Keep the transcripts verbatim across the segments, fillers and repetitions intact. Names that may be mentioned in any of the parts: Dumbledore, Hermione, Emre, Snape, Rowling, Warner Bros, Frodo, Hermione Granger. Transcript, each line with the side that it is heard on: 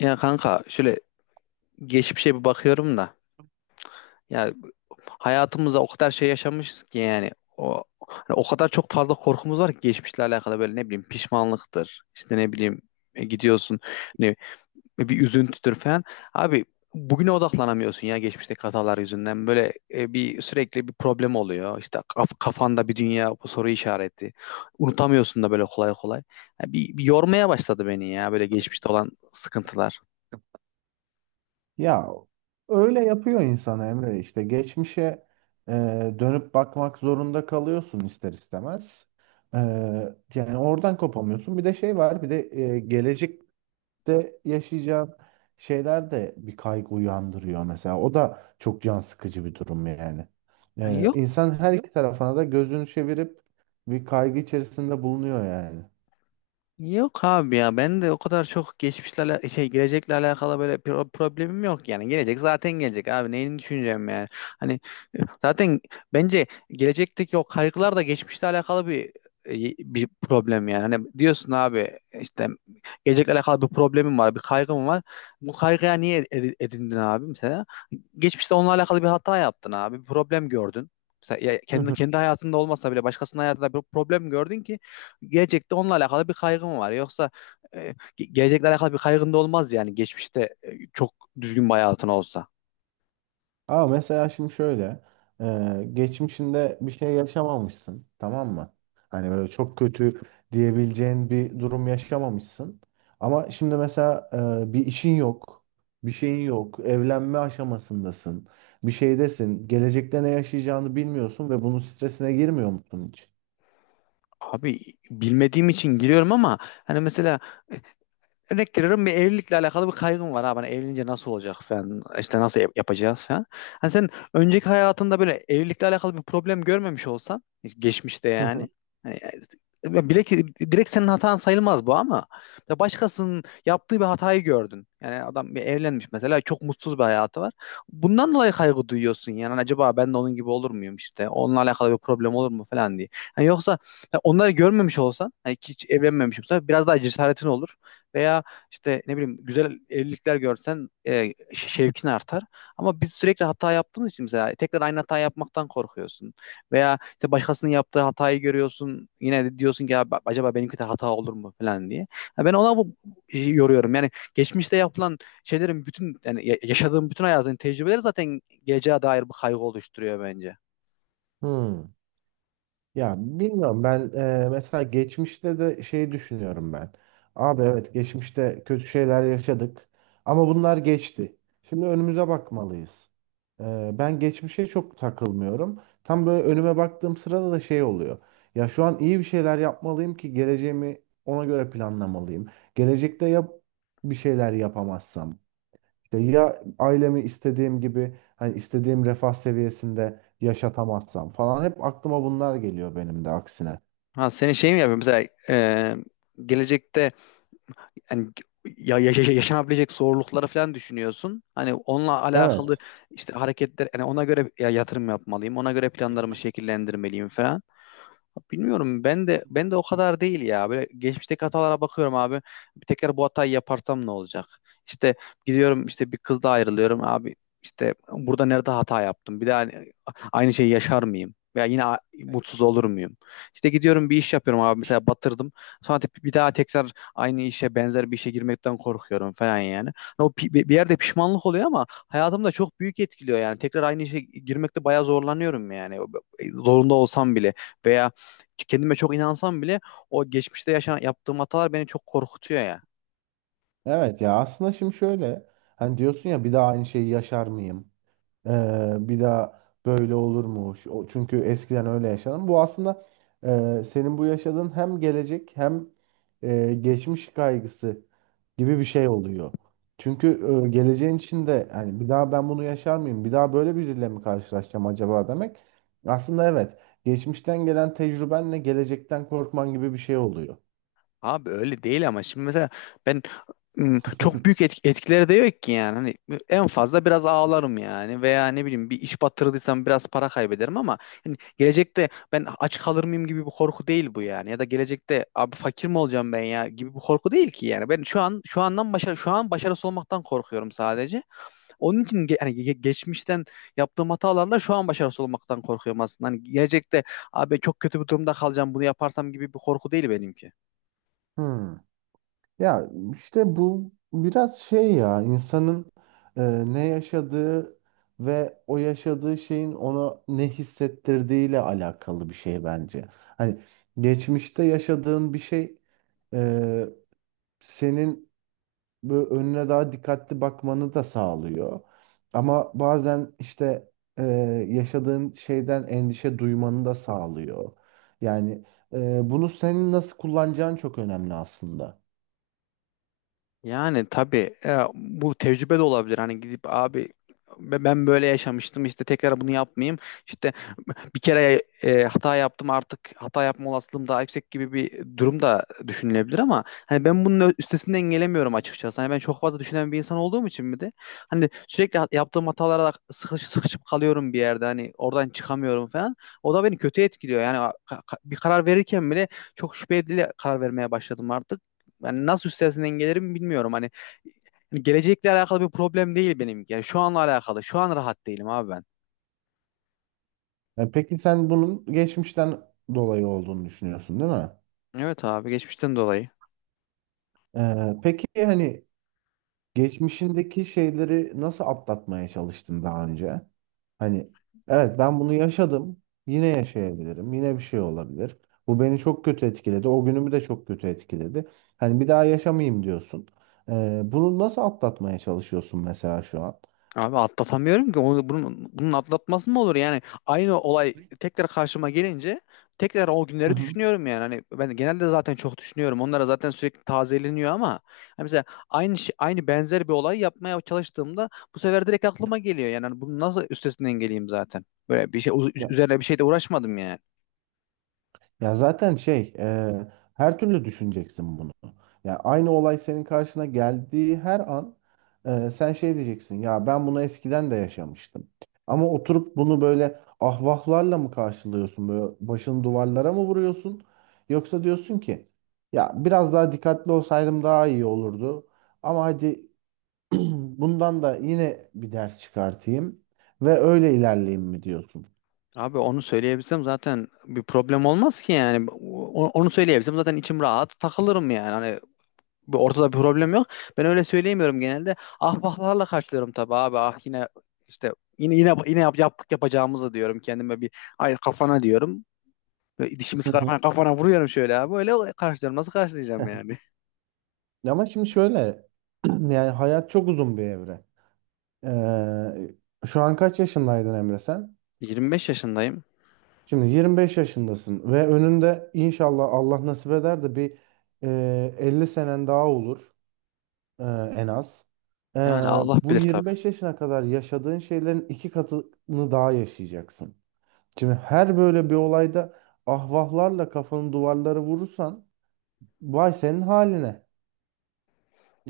left: Ya kanka şöyle geçmişe bir bakıyorum da ya hayatımızda o kadar şey yaşamışız ki yani o hani o kadar çok fazla korkumuz var ki geçmişle alakalı böyle ne bileyim pişmanlıktır işte ne bileyim e, gidiyorsun ne bir üzüntüdür falan abi bugüne odaklanamıyorsun ya geçmişteki hatalar yüzünden böyle e, bir sürekli bir problem oluyor işte kaf- kafanda bir dünya soru işareti unutamıyorsun da böyle kolay kolay. Ya bir, bir yormaya başladı beni ya böyle geçmişte olan sıkıntılar.
right: Ya öyle yapıyor insan Emre işte geçmişe e, dönüp bakmak zorunda kalıyorsun ister istemez. E, Yani oradan kopamıyorsun. Bir de şey var bir de e, gelecekte yaşayacağın şeyler de bir kaygı uyandırıyor mesela. O da çok can sıkıcı bir durum yani.
left: Yani
right: E,
left: yok.
right: insan her iki tarafına da gözünü çevirip bir kaygı içerisinde bulunuyor yani.
left: Yok abi ya ben de o kadar çok geçmişle ala- şey gelecekle alakalı böyle pro- problemim yok yani gelecek zaten gelecek abi neyini düşüneceğim yani hani zaten bence gelecekteki o kaygılar da geçmişle alakalı bir bir problem yani hani diyorsun abi işte gelecekle alakalı bir problemim var bir kaygım var bu kaygıya niye edi- edindin abi mesela geçmişte onunla alakalı bir hata yaptın abi bir problem gördün. Mesela ya kendi, kendi hayatında olmasa bile başkasının hayatında bir problem gördün ki gelecekte onunla alakalı bir kaygım var. Yoksa e, ge- gelecekle alakalı bir kaygın da olmaz yani geçmişte e, çok düzgün bir hayatın olsa.
right: Ama mesela şimdi şöyle, e, geçmişinde bir şey yaşamamışsın, tamam mı? Hani böyle çok kötü diyebileceğin bir durum yaşamamışsın. Ama şimdi mesela e, bir işin yok, bir şeyin yok, evlenme aşamasındasın, bir şeydesin, gelecekte ne yaşayacağını bilmiyorsun ve bunun stresine girmiyor musun hiç?
left: Abi bilmediğim için giriyorum ama hani mesela e, örnek veriyorum, bir evlilikle alakalı bir kaygım var. Ha, ben evlenince nasıl olacak falan, işte nasıl yap- yapacağız falan. Hani sen önceki hayatında böyle evlilikle alakalı bir problem görmemiş olsan geçmişte
right: Hı
left: yani.
right: hı.
left: Hani, e, ya bile ki direkt senin hatan sayılmaz bu ama ya başkasının yaptığı bir hatayı gördün. Yani adam bir evlenmiş mesela, çok mutsuz bir hayatı var. Bundan dolayı kaygı duyuyorsun yani. Hani acaba ben de onun gibi olur muyum, işte onunla alakalı bir problem olur mu falan diye. Hani yoksa ya onları görmemiş olsan, hani hiç evlenmemiş olsan biraz daha cesaretin olur, veya işte ne bileyim güzel evlilikler görsen e, şevkin artar. Ama biz sürekli hata yaptığımız için mesela tekrar aynı hata yapmaktan korkuyorsun. Veya işte başkasının yaptığı hatayı görüyorsun. Yine de diyorsun ki ya, ba- acaba benimki de hata olur mu falan diye. Ya ben ona bu e, yoruyorum. Yani geçmişte yapılan şeylerin bütün yani ya- yaşadığım bütün hayatın tecrübeleri zaten geleceğe dair bir kaygı oluşturuyor bence.
right: Hmm. Ya bilmiyorum ben e, mesela geçmişte de şey düşünüyorum ben. Abi evet geçmişte kötü şeyler yaşadık ama bunlar geçti. Şimdi önümüze bakmalıyız. E, ben geçmişe çok takılmıyorum. Tam böyle önüme baktığım sırada da şey oluyor. Ya şu an iyi bir şeyler yapmalıyım ki geleceğimi ona göre planlamalıyım. Gelecekte yap bir şeyler yapamazsam. İşte ya ailemi istediğim gibi hani istediğim refah seviyesinde yaşatamazsam falan hep aklıma bunlar geliyor benim de aksine.
left: Ha senin şey mi yapıyor mesela e, gelecekte yani ya, ya- ya- yaşanabilecek zorlukları falan düşünüyorsun. Hani onunla alakalı
right: Evet.
left: işte hareketler yani ona göre ya yatırım yapmalıyım. Ona göre planlarımı şekillendirmeliyim falan. Bilmiyorum, ben de ben de o kadar değil ya. Böyle geçmişteki hatalara bakıyorum abi. Bir tekrar bu hatayı yaparsam ne olacak? İşte gidiyorum, işte bir kızla ayrılıyorum abi. İşte burada nerede hata yaptım? Bir daha hani aynı şeyi yaşar mıyım? Veya yine a- mutsuz olur muyum? İşte gidiyorum bir iş yapıyorum abi, mesela batırdım. Sonra te- bir daha tekrar aynı işe, benzer bir işe girmekten korkuyorum falan yani. O pi- bir yerde pişmanlık oluyor ama hayatımda çok büyük etkiliyor yani. Tekrar aynı işe girmekte bayağı zorlanıyorum yani. Zorunda olsam bile. Veya kendime çok inansam bile o geçmişte yaşanan, yaptığım hatalar beni çok korkutuyor ya.
right: Evet ya aslında şimdi şöyle hani diyorsun ya bir daha aynı şeyi yaşar mıyım? Ee, bir daha böyle olur mu? Şu- o- Çünkü eskiden öyle yaşadım. Bu aslında e, senin bu yaşadığın hem gelecek hem e, geçmiş kaygısı gibi bir şey oluyor. Çünkü e, geleceğin içinde hani bir daha ben bunu yaşar mıyım? Bir daha böyle biriyle mi karşılaşacağım acaba demek. Aslında evet. Geçmişten gelen tecrübenle gelecekten korkman gibi bir şey oluyor.
left: Abi öyle değil ama şimdi mesela ben ım, çok büyük etk- etkileri de yok ki yani. Hani en fazla biraz ağlarım yani, veya ne bileyim bir iş batırdıysam biraz para kaybederim ama hani gelecekte ben aç kalır mıyım gibi bir korku değil bu yani. Ya da gelecekte abi fakir mi olacağım ben ya gibi bir korku değil ki yani. Ben şu an, şu andan başa, şu an başarısız olmaktan korkuyorum sadece. Onun için ge- hani ge- geçmişten yaptığım hatalarla şu an başarısız olmaktan korkuyorum aslında. Hani gelecekte abi çok kötü bir durumda kalacağım bunu yaparsam gibi bir korku değil benimki.
right: Hmm. Ya işte bu biraz şey ya insanın e, ne yaşadığı ve o yaşadığı şeyin ona ne hissettirdiğiyle alakalı bir şey bence. Hani geçmişte yaşadığın bir şey e, senin böyle önüne daha dikkatli bakmanı da sağlıyor. Ama bazen işte e, yaşadığın şeyden endişe duymanı da sağlıyor. Yani e, bunu senin nasıl kullanacağın çok önemli aslında.
left: Yani tabii e, bu tecrübe de olabilir. Hani gidip abi ben ben böyle yaşamıştım, işte tekrar bunu yapmayayım. İşte bir kere e, hata yaptım, artık hata yapma olasılığım daha yüksek gibi bir durum da düşünülebilir ama hani ben bunun ö- üstesinden gelemiyorum açıkçası. Hani ben çok fazla düşünen bir insan olduğum için mi de hani sürekli hat- yaptığım hatalara sıkış, sıkışıp kalıyorum bir yerde, hani oradan çıkamıyorum falan. O da beni kötü etkiliyor. Yani ka- ka- bir karar verirken bile çok şüpheli karar vermeye başladım artık. Yani nasıl üstesinden gelirim bilmiyorum. Hani hani gelecekle alakalı bir problem değil benim. Yani şu anla alakalı. Şu an rahat değilim abi ben.
right: E, Peki sen bunun geçmişten dolayı olduğunu düşünüyorsun, değil mi?
left: Evet abi, geçmişten dolayı.
right: E, peki hani geçmişindeki şeyleri nasıl atlatmaya çalıştın daha önce? Hani evet ben bunu yaşadım, yine yaşayabilirim, yine bir şey olabilir. Bu beni çok kötü etkiledi, o günümü de çok kötü etkiledi. Hani bir daha yaşamayayım diyorsun. E, bunu nasıl atlatmaya çalışıyorsun mesela şu an?
left: Abi atlatamıyorum ki. Onu, bunun, bunun atlatması mı olur? Yani aynı olay tekrar karşıma gelince tekrar o
right: Hı
left: günleri
right: hı.
left: düşünüyorum yani. Hani ben genelde zaten çok düşünüyorum. Onlara zaten sürekli tazeleniyor ama hani mesela aynı şey- aynı, benzer bir olay yapmaya çalıştığımda bu sefer direkt aklıma geliyor. Yani hani bunun nasıl üstesinden geleyim zaten? Böyle bir şey uz- üzerine bir şey de uğraşmadım yani.
right: Ya zaten şey, e, her türlü düşüneceksin bunu. Ya aynı olay senin karşına geldiği her an e, sen şey diyeceksin. Ya ben bunu eskiden de yaşamıştım. Ama oturup bunu böyle ahvahlarla mı karşılıyorsun? Böyle başını duvarlara mı vuruyorsun? Yoksa diyorsun ki ya biraz daha dikkatli olsaydım daha iyi olurdu. Ama hadi bundan da yine bir ders çıkartayım ve öyle ilerleyeyim mi diyorsun?
left: Abi onu söyleyebilsem zaten bir problem olmaz ki yani. O- Onu söyleyebilsem zaten içim rahat takılırım yani, bir- ortada bir problem yok. Ben öyle söyleyemiyorum genelde. Ahbaplarla karşılıyorum tabii abi. Ah yine işte yine yine yine yap, yaptık yapacağımızı diyorum kendime, bir ay kafana diyorum. Ve dişimi
right: Hı
left: sıkarak
right: hı.
left: hani kafana vuruyorum şöyle abi. Öyle karşılıyorum. Nasıl karşılayacağım yani?
right: Ama şimdi şöyle yani hayat çok uzun bir evre. Ee, şu an kaç yaşındaydın Emre sen?
left: yirmi beş yaşındayım.
right: Şimdi yirmi beş yaşındasın ve önünde inşallah Allah nasip eder de bir e, elli senen daha olur e, en az. Ee,
left: Yani Allah
right: bu
left: bilir tabii.
right: yirmi beş yaşına kadar yaşadığın şeylerin iki katını daha yaşayacaksın. Şimdi her böyle bir olayda ahvahlarla kafanın duvarları vurursan vay senin haline.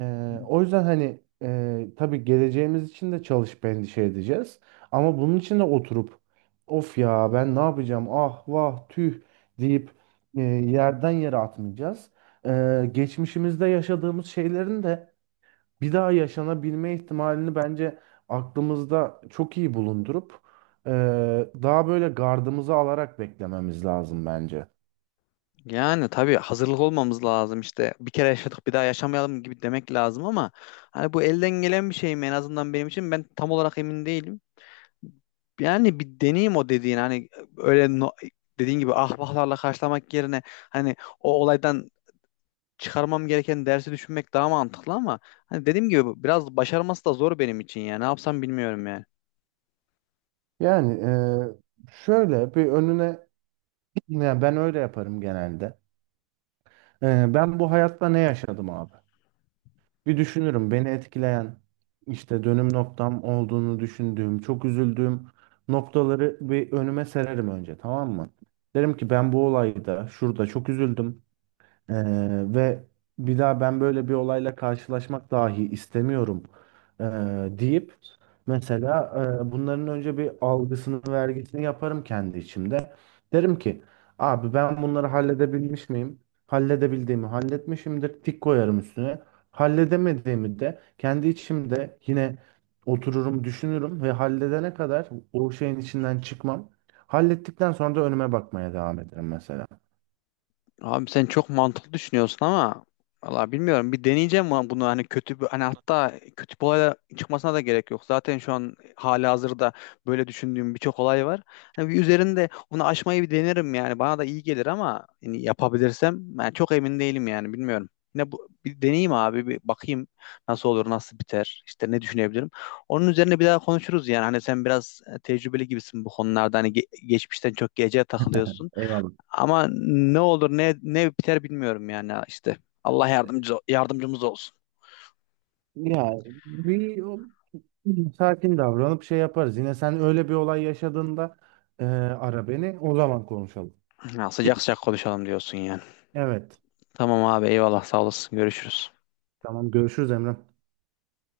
right: Ee, o yüzden hani e, tabii geleceğimiz için de çalışıp endişe edeceğiz. Ama bunun için de oturup of ya ben ne yapacağım ah vah tüh deyip e, yerden yere atmayacağız. Ee, geçmişimizde yaşadığımız şeylerin de bir daha yaşanabilme ihtimalini bence aklımızda çok iyi bulundurup e, daha böyle gardımızı alarak beklememiz lazım bence.
left: Yani tabii hazırlık olmamız lazım işte. Bir kere yaşadık, bir daha yaşamayalım gibi demek lazım ama hani bu elden gelen bir şey mi, en azından benim için ben tam olarak emin değilim. Yani bir deneyim o dediğin hani, öyle no- dediğin gibi ahbaplarla karşılamak yerine hani o olaydan çıkarmam gereken dersi düşünmek daha mantıklı ama hani dediğim gibi biraz başarması da zor benim için yani ne yapsam bilmiyorum yani.
right: Yani e, şöyle bir önüne yani ben öyle yaparım genelde. Ee, ben bu hayatta ne yaşadım abi? Bir düşünürüm beni etkileyen işte dönüm noktam olduğunu düşündüğüm, çok üzüldüğüm noktaları bir önüme sererim önce tamam mı? Derim ki ben bu olayda şurada çok üzüldüm. Ee, ve bir daha ben böyle bir olayla karşılaşmak dahi istemiyorum ee, deyip mesela e, bunların önce bir algısını vergisini yaparım kendi içimde. Derim ki abi ben bunları halledebilmiş miyim? Halledebildiğimi halletmişimdir. Tik koyarım üstüne. Halledemediğimi de kendi içimde yine otururum düşünürüm ve halledene kadar o şeyin içinden çıkmam. Hallettikten sonra da önüme bakmaya devam ederim mesela.
left: Abi sen çok mantıklı düşünüyorsun ama valla bilmiyorum, bir deneyeceğim ama bunu hani kötü bir, hani hatta kötü bir olay çıkmasına da gerek yok. Zaten şu an hali hazırda böyle düşündüğüm birçok olay var. Hani bir üzerinde onu aşmayı bir denerim yani, bana da iyi gelir ama hani yapabilirsem, ben çok emin değilim yani, bilmiyorum. Yine bu, bir deneyeyim abi, bir bakayım nasıl olur nasıl biter, işte ne düşünebilirim. Onun üzerine bir daha konuşuruz yani, hani sen biraz tecrübeli gibisin bu konularda, hani ge- geçmişten çok gece takılıyorsun.
right: Eyvallah.
left: Ama ne olur ne ne biter bilmiyorum yani işte. Allah yardımcı, yardımcımız olsun.
right: Ya bir o- sakin davranıp şey yaparız. Yine sen öyle bir olay yaşadığında e, ara beni. O zaman konuşalım.
left: Ya, sıcak sıcak konuşalım diyorsun yani.
right: Evet.
left: Tamam abi, eyvallah, sağ olasın, görüşürüz.
right: Tamam görüşürüz Emre.